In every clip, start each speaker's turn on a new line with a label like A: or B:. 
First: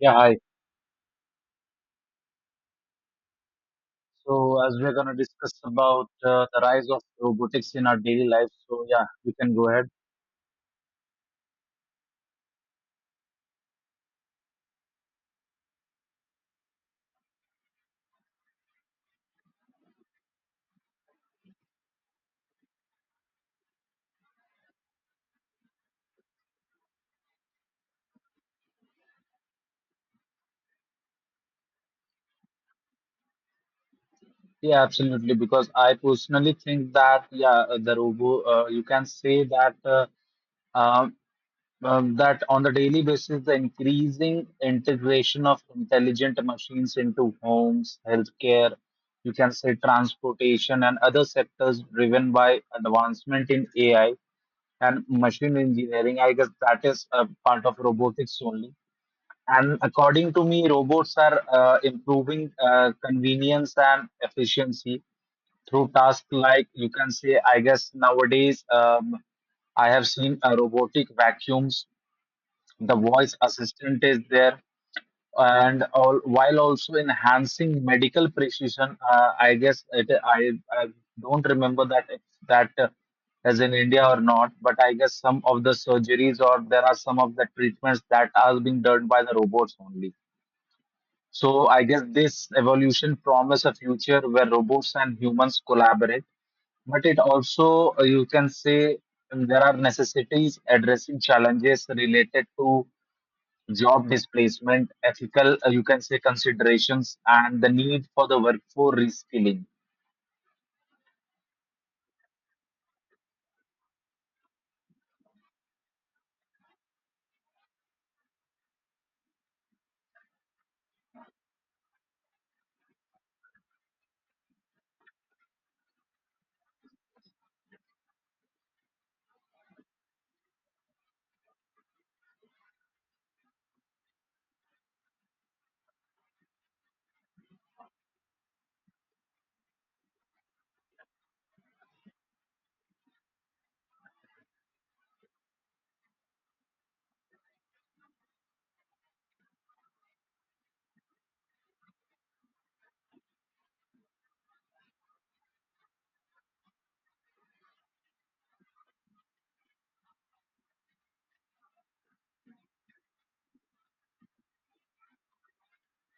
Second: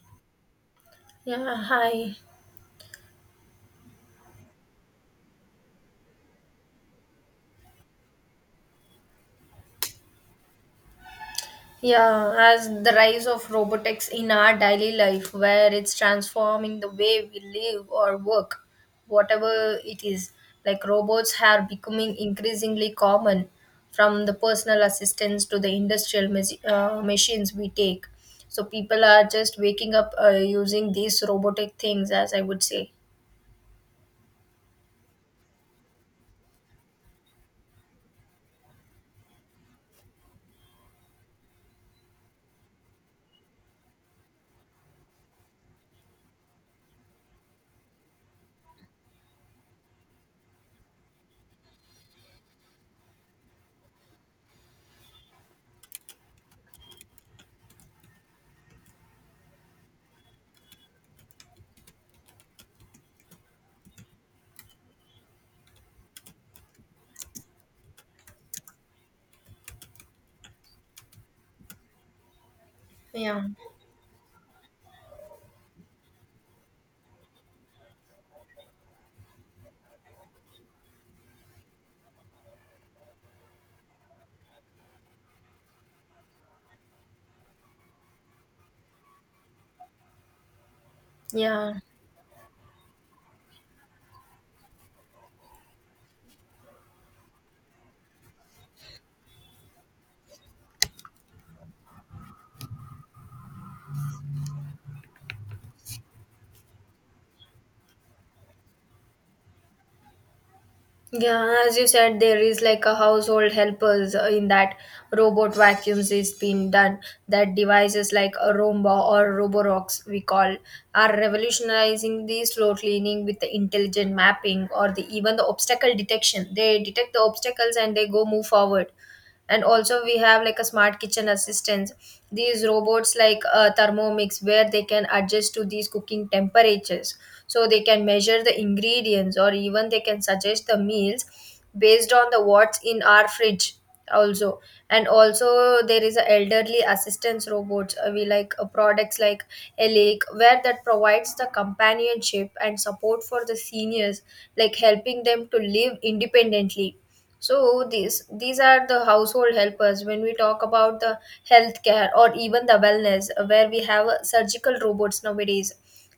A: Yeah, hi.
B: Yeah, hi.
A: So as we're gonna discuss about the rise of robotics in our daily life, so yeah, you can go ahead.
B: Yeah, as the rise of robotics in our daily life, where it's transforming the way we live or work, whatever it is, like robots are becoming increasingly common from the personal assistants to the industrial machines we take. So people are just waking up using these robotic things, as I would say.
A: Yeah, absolutely. Because I personally think that yeah, you can say that um, that on the daily basis, the increasing integration of intelligent machines into homes, healthcare, you can say transportation and other sectors driven by advancement in AI and machine engineering. I guess that is a part of robotics only. And according to me, robots are improving convenience and efficiency through tasks like you can say, I guess nowadays I have seen robotic vacuums, the voice
B: Yeah,
A: assistant is there, and all, while also enhancing medical precision. I don't remember that if that as in India or not, but I guess some of the surgeries or there are some of the treatments that are being done by the robots only. So
B: yeah.
A: I guess this evolution promises a future where robots and humans collaborate, but it also, you can say, there are necessities addressing challenges related to job displacement, ethical, you can say, considerations, and the need for the workforce reskilling.
B: Yeah, as you said, there is like a household helpers in that robot vacuums is being done. That devices like a Roomba or Roborox we call are revolutionizing the slow cleaning with the intelligent mapping or the even the obstacle detection. They detect the obstacles and they go move forward, and also we have like a smart kitchen assistants, these robots like thermomix, where they can adjust to these cooking temperatures so they can measure the ingredients or even they can suggest the meals based on the what's in our fridge also. And also there is a elderly assistance robots, we like products like elec where that provides the companionship and support for the seniors, like helping them to live independently. So these are the household helpers. When we talk about the healthcare or even the wellness, where we have surgical robots nowadays.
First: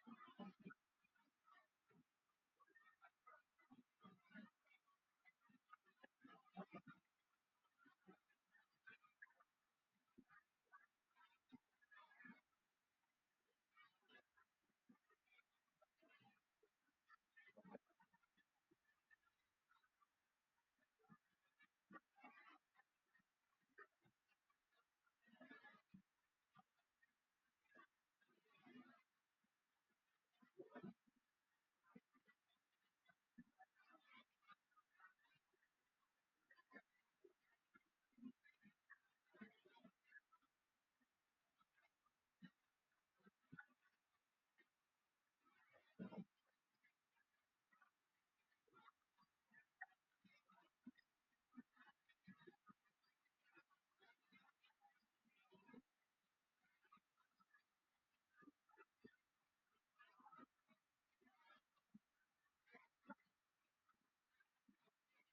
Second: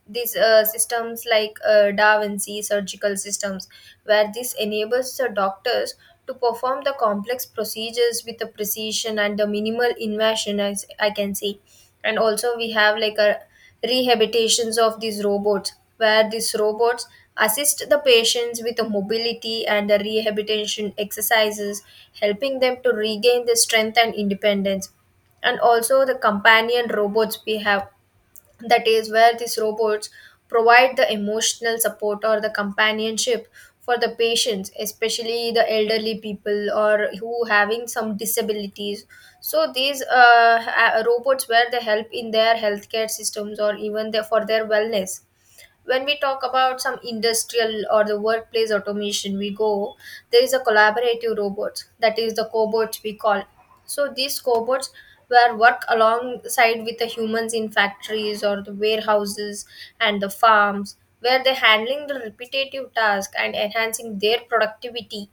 B: These systems like Da Vinci surgical systems, where this enables the doctors to perform the complex procedures with the precision and the minimal invasion, as I can say. And also we have like a rehabilitations of these robots, where these robots assist the patients with the mobility and the rehabilitation exercises, helping them to regain their strength and independence. And also the companion robots we have, that is where these robots provide the emotional support or the companionship for the patients, especially the elderly people or who having some disabilities. So these robots where they help in their healthcare systems or even their, for their wellness. When we talk about some industrial or the workplace automation we go, there is a collaborative robots, that is the cobots we call. So these cobots were work alongside with the humans in factories or the warehouses and the farms, where they're handling the repetitive task and enhancing their productivity.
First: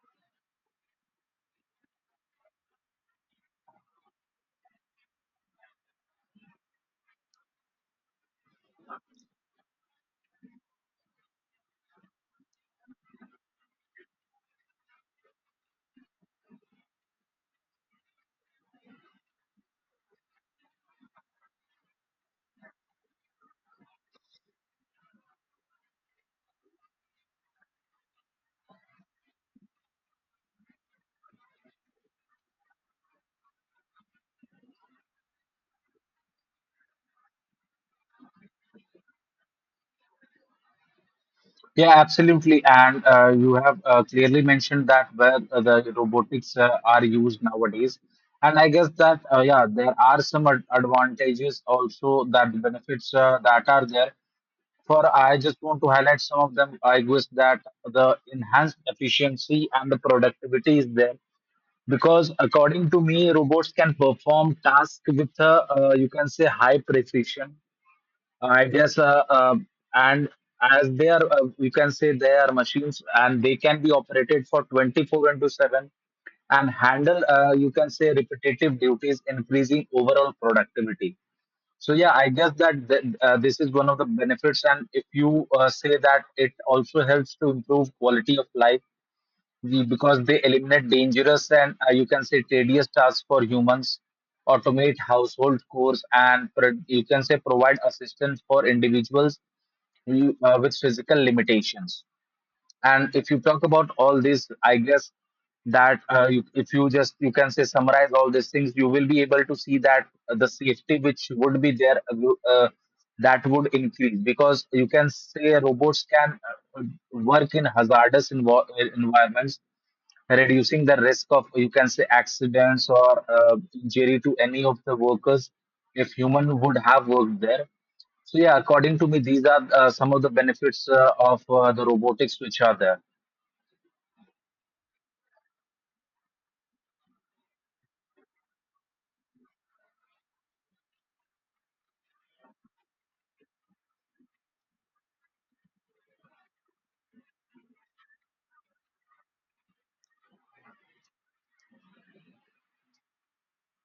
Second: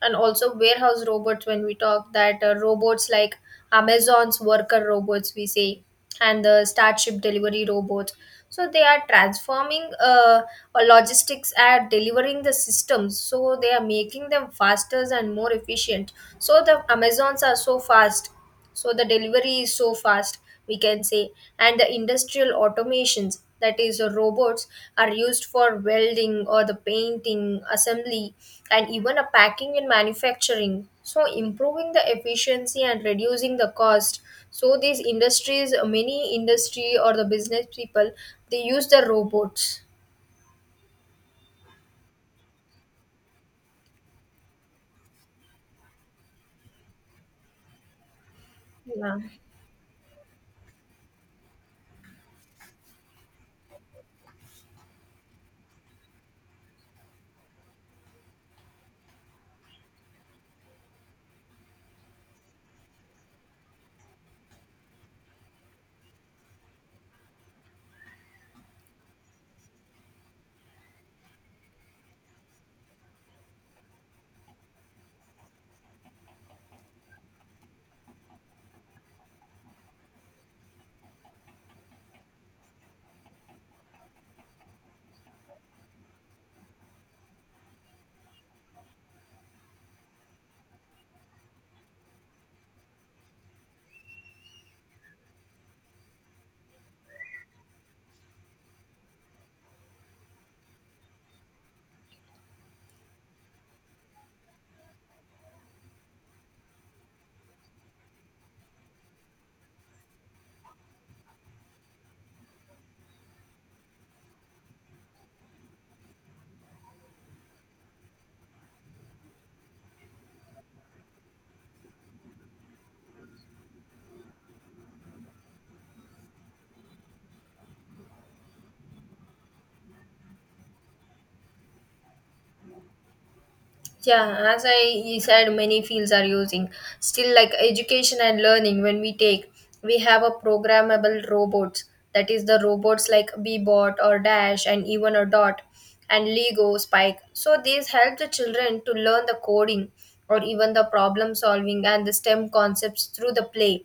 B: And also warehouse robots, when we talk that robots like Amazon's worker robots we say and the Starship delivery robots, so they are transforming logistics are delivering the systems, so they are making them faster and more efficient. So the Amazons are so fast, so the delivery is so fast, we can say. And the industrial automations, that is robots are used for welding or the painting assembly and even a packing and manufacturing, so improving the efficiency and reducing the cost. So these industries, many industry or the business people, they use the robots.
A: Yeah, absolutely. And you have clearly mentioned that where the robotics are used nowadays. And I guess
B: Yeah.
A: that, yeah, there are some ad advantages also that benefits that are there. For I just want to highlight some of them. I guess that the enhanced efficiency and the productivity is there because according to me, robots can perform tasks with, you can say, high precision, I guess, and as they are, we can say they are machines and they can be operated for 24 into 7 and handle, you can say, repetitive duties, increasing overall productivity. So, yeah, I guess that this is one of the benefits. And if you say that it also helps to improve quality of life because they eliminate dangerous and you can say tedious tasks for humans, automate household chores, and you can say provide assistance for individuals who, with physical limitations. And if you talk about all this, I guess that if you just you can say summarize all these things, you will be able to see that the safety which would be there uh, that would increase because you can say robots can uh, work in hazardous environments, reducing the risk of you can say accidents or injury to any of the workers if human would have worked there. So yeah, according to me, these are some of the benefits of the robotics which are there.
B: Yeah, as I said, many fields are using. Still, like education and learning, when we take, we have a programmable robots. That is the robots like Bebot or Dash and even a Dot and Lego Spike. So these help the children to learn the coding or even the problem solving and the STEM concepts through the play.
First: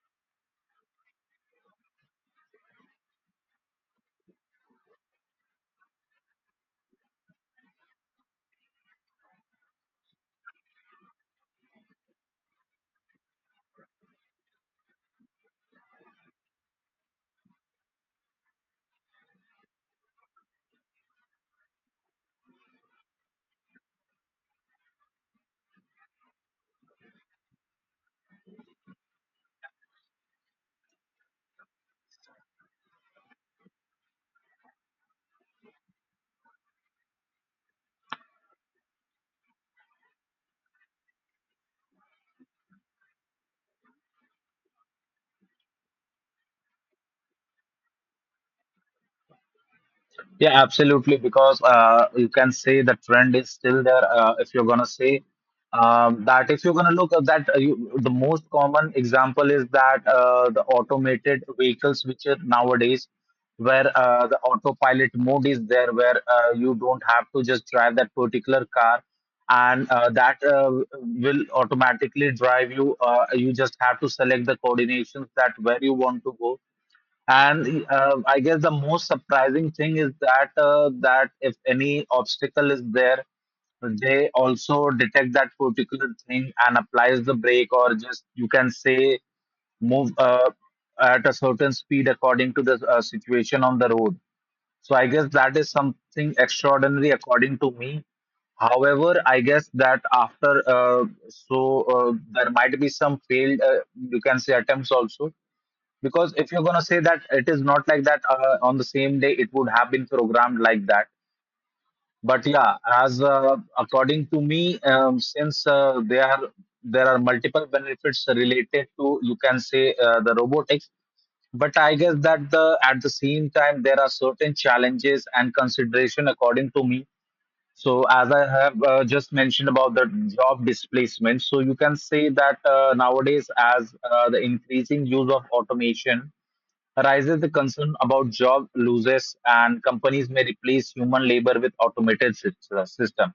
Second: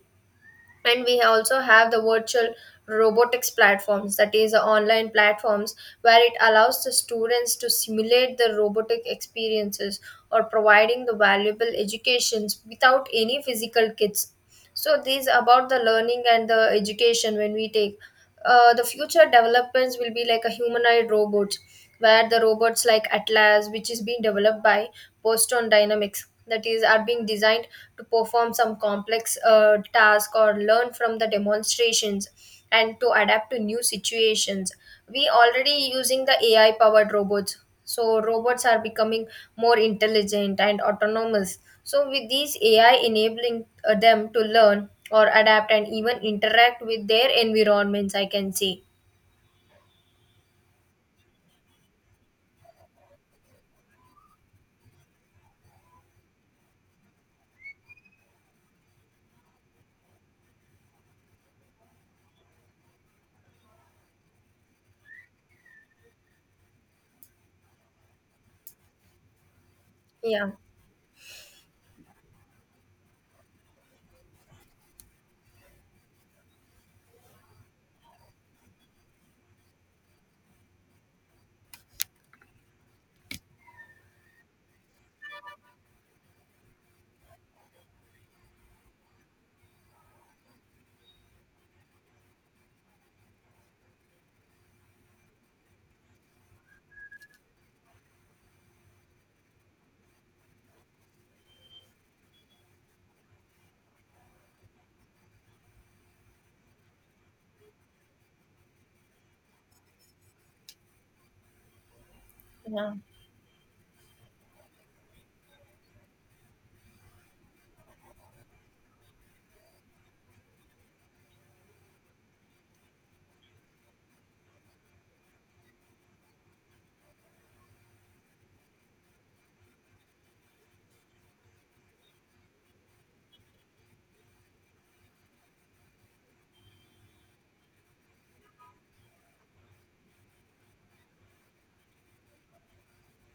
B: And we also have the virtual robotics platforms, that is the online platforms where it allows the students to simulate the robotic experiences or providing the valuable educations without any physical kits. So these about the learning and the education. When we take, the future developments will be like a humanoid robot, where the robots like Atlas, which is being developed by Boston Dynamics, that is are being designed to perform some complex task or learn from the demonstrations and to adapt to new situations. We already using the AI powered robots, so robots are becoming more intelligent and autonomous, so with these AI enabling them to learn or adapt and even interact with their environments, I can say.
A: Yeah, absolutely. Because you can say the trend is still there. If you're gonna say that, if you're gonna look at that, the most common example is that the automated vehicles, which are nowadays, where the autopilot mode is there, where you don't have to just drive that particular car, and that
B: Yeah.
A: will automatically drive you. You just have to select the coordinations that where you want to go, and I guess the most surprising thing is that that if any obstacle is there, they also detect that particular thing and applies the brake, or just you can say move at a certain speed according to the situation on the road. So I guess that is something extraordinary according to me. However, I guess that after there might be some failed you can say attempts also, because if you're going to say that it is not like that on the same day, it would have been programmed like that. But yeah,
B: Yeah,
A: as according to me, since there are multiple benefits related to you can say the robotics, but I guess that the at the same time there are certain challenges and consideration according to me. So as I have just mentioned about the job displacement, so you can say that nowadays as the increasing use of automation rises the concern about job losses and companies may replace human labor with automated system.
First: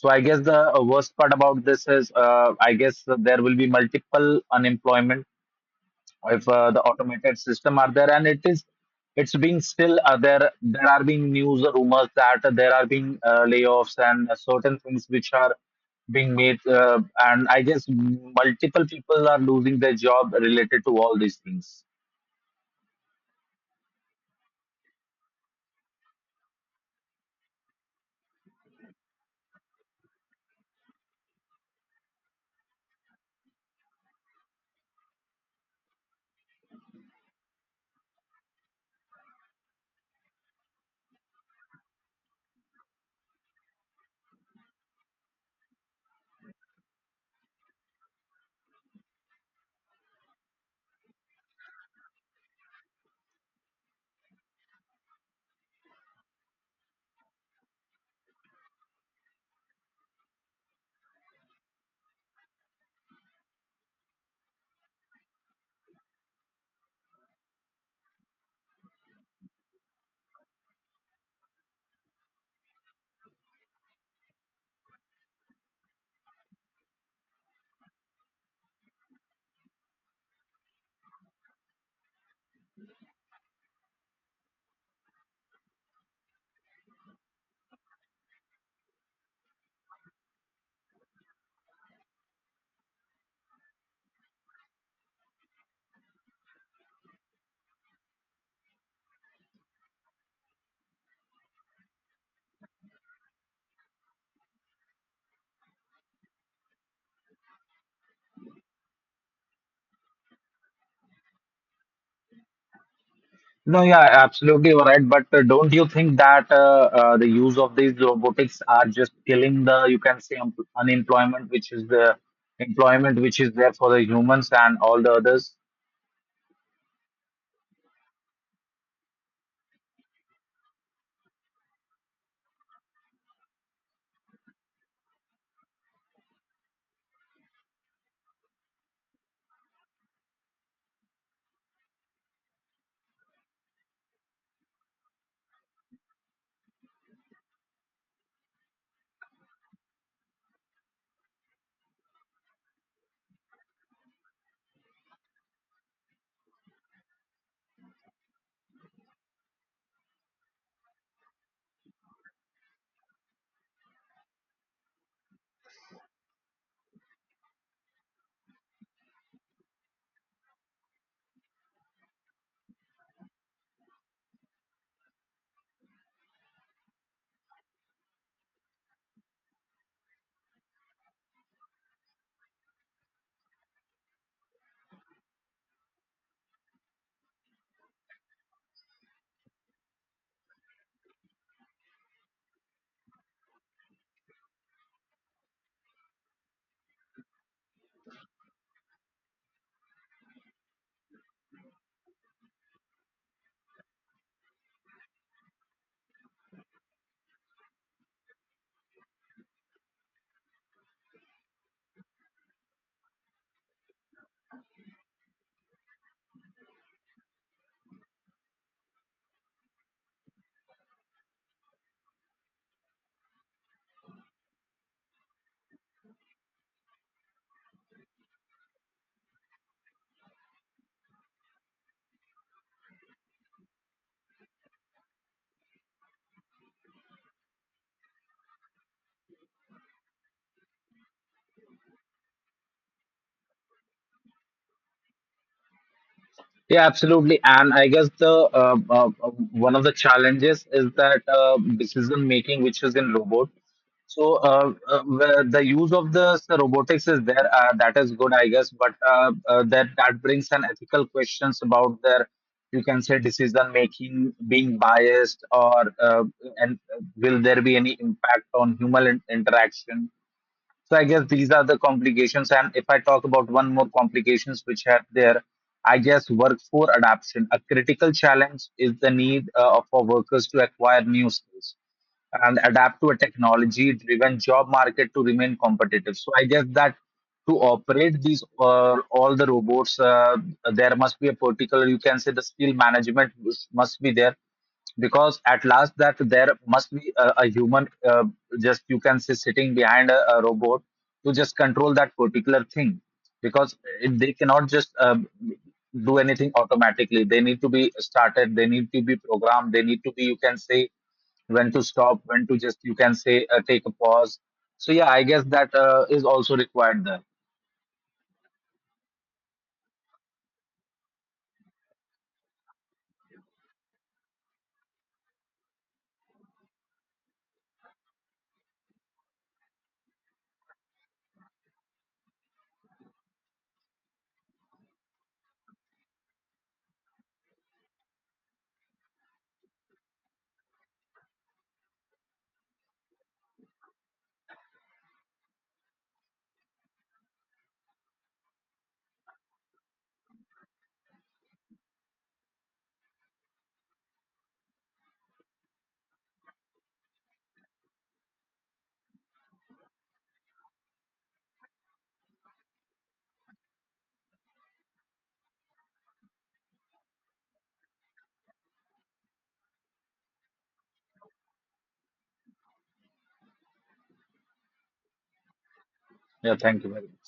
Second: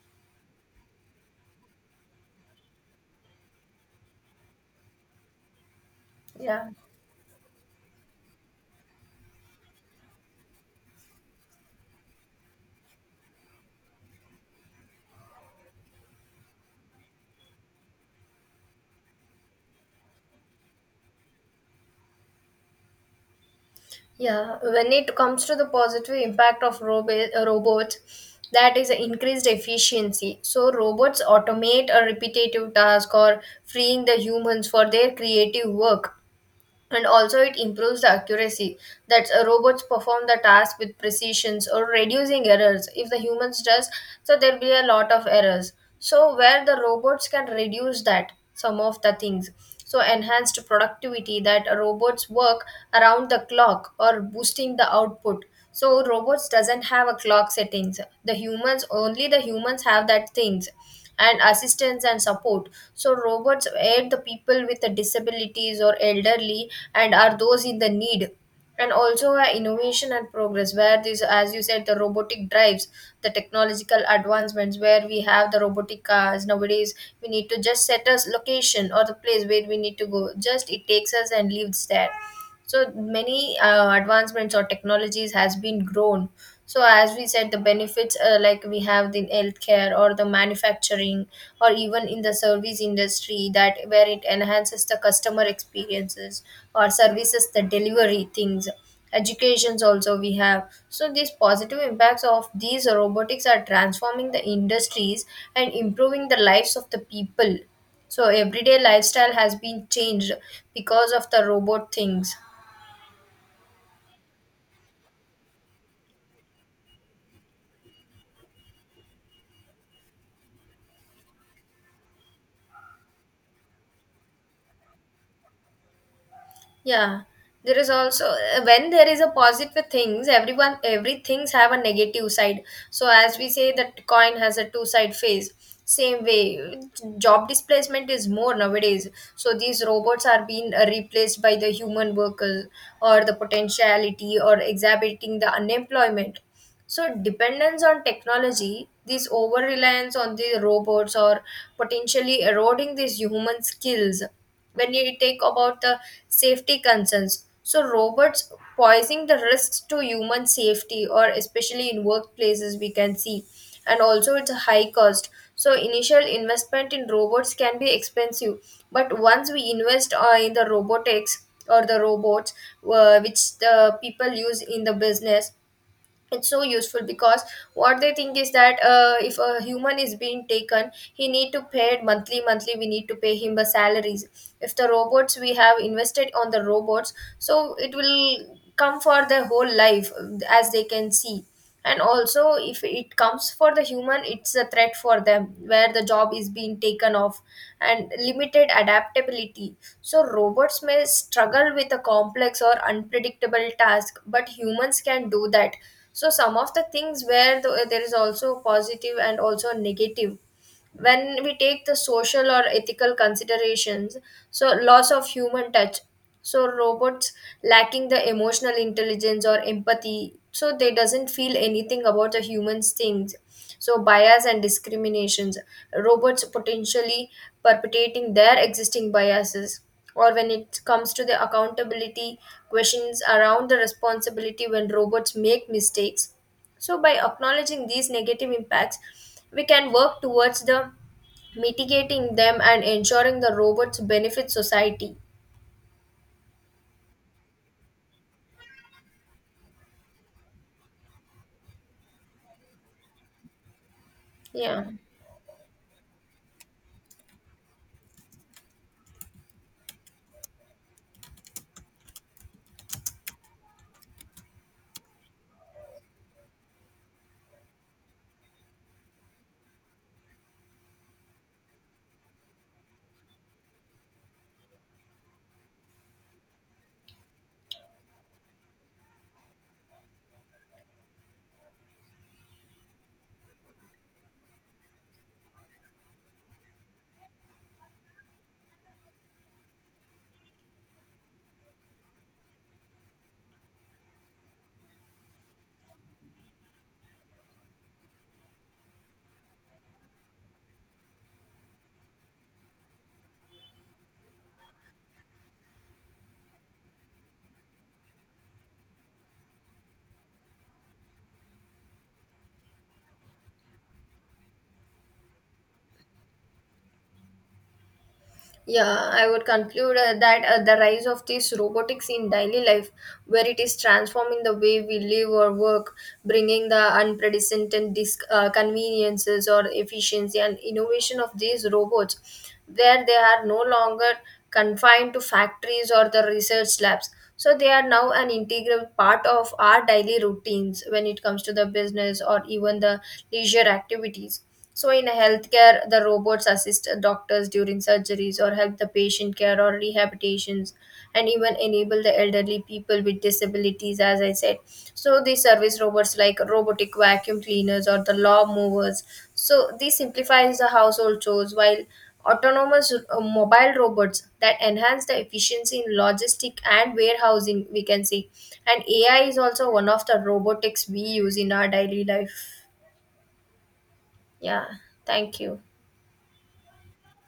A: So I guess the worst part about this is I guess there will be multiple unemployment if
B: yeah,
A: the automated system are there, and it is, it's being still there are being news rumors that there are being layoffs and certain things which are being made, and I guess multiple people are losing their job related to all these things.
B: yeah, when it comes to the positive impact of robots, that is increased efficiency. So robots automate a repetitive task or freeing the humans for their creative work. And also it improves the accuracy, that robots perform the task with precisions or reducing errors if the humans does, so there'll be a lot of errors, so where the robots can reduce that some of the things. So enhanced productivity, that robots work around the clock or boosting the output, so robots doesn't have a clock settings the humans, only the humans have that things. And assistance and support, so robots aid the people with the disabilities or elderly and are those in the need. And also innovation and progress, where this, as you said, the robotic drives the technological advancements, where we have the robotic cars nowadays. We need to just set a location or the place where we need to go, just it takes us and leaves there. So many advancements or technologies has been grown. So as we said, the benefits, like we have in healthcare or the manufacturing or even in the service industry, that where it enhances the customer experiences or services the delivery things, educations also we have. So these positive impacts of these robotics are transforming the industries and improving the lives of the people, so everyday lifestyle has been changed because of the robot things.
A: No, yeah, absolutely you're right. But don't you think that the use of these robotics are just killing the, you can say, unemployment, which is the employment which is there for the humans and all the others?
B: Yeah, there is also, when there is a positive things, everyone every things have a negative side. So as we say that coin has a two side face. Same way, job displacement is more nowadays. So these robots are being replaced by the human workers or the potentiality or exacerbating the unemployment. So, dependence on technology, this over reliance on the robots or potentially eroding these human skills. When you take about the safety concerns, so robots posing the risks to human safety, or especially in workplaces, we can see, and also it's a high cost. So, initial investment in robots can be expensive, but once we invest in the robotics or the robots, which the people use in the business, it's so useful, because what they think is that if a human is being taken, he need to pay it monthly, monthly we need to pay him the salaries. If the robots we have invested on the robots, so it will come for their whole life, as they can see. And also if it comes for the human, it's a threat for them, where the job is being taken off. And limited adaptability, so robots may struggle with a complex or unpredictable task, but humans can do that. So, some of the things where the, there is also positive and also negative. When we take the social or ethical considerations, so loss of human touch, so robots lacking the emotional intelligence or empathy, so they doesn't feel anything about the humans things. So bias and discriminations, robots potentially perpetuating their existing biases. Or when it comes to the accountability, questions around the responsibility when robots make mistakes. So by acknowledging these negative impacts, we can work towards the mitigating them and ensuring the robots benefit society.
A: Yeah, absolutely. And I guess the one of the challenges is that decision making, which is in robot. So
B: Yeah.
A: where the use of the robotics is there. That is good, I guess. But that brings an ethical questions about their, you can say, decision making being biased, or and will there be any impact on human interaction? So I guess these are the complications. And if I talk about one more complications which are there, I guess workforce adaptation. A critical challenge is the need for workers to acquire new skills and adapt to a technology-driven job market to remain competitive. So I guess that to operate these all the robots, there must be a particular, you can say the skill management must be there, because at last that there must be a human, just you can say sitting behind a robot to just control that particular thing, because it, they cannot just do anything automatically. They need to be started, they need to be programmed, they need to be you can say when to stop, when to just you can say take a pause. So yeah, I guess that is also required there.
B: Yeah, I would conclude that the rise of this robotics in daily life, where it is transforming the way we live or work, bringing the unprecedented conveniences or efficiency and innovation of these robots, where they are no longer confined to factories or the research labs. So they are now an integral part of our daily routines when it comes to the business or even the leisure activities. So, in healthcare, the robots assist doctors during surgeries or help the patient care or rehabilitations, and even enable the elderly people with disabilities, as I said. So, these service robots like robotic vacuum cleaners or the law movers. So, this simplifies the household chores, while autonomous mobile robots that enhance the efficiency in logistic and warehousing, we can see. And AI is also one of the robotics we use in our daily life. Yeah, thank you.
A: Yeah, thank you very much.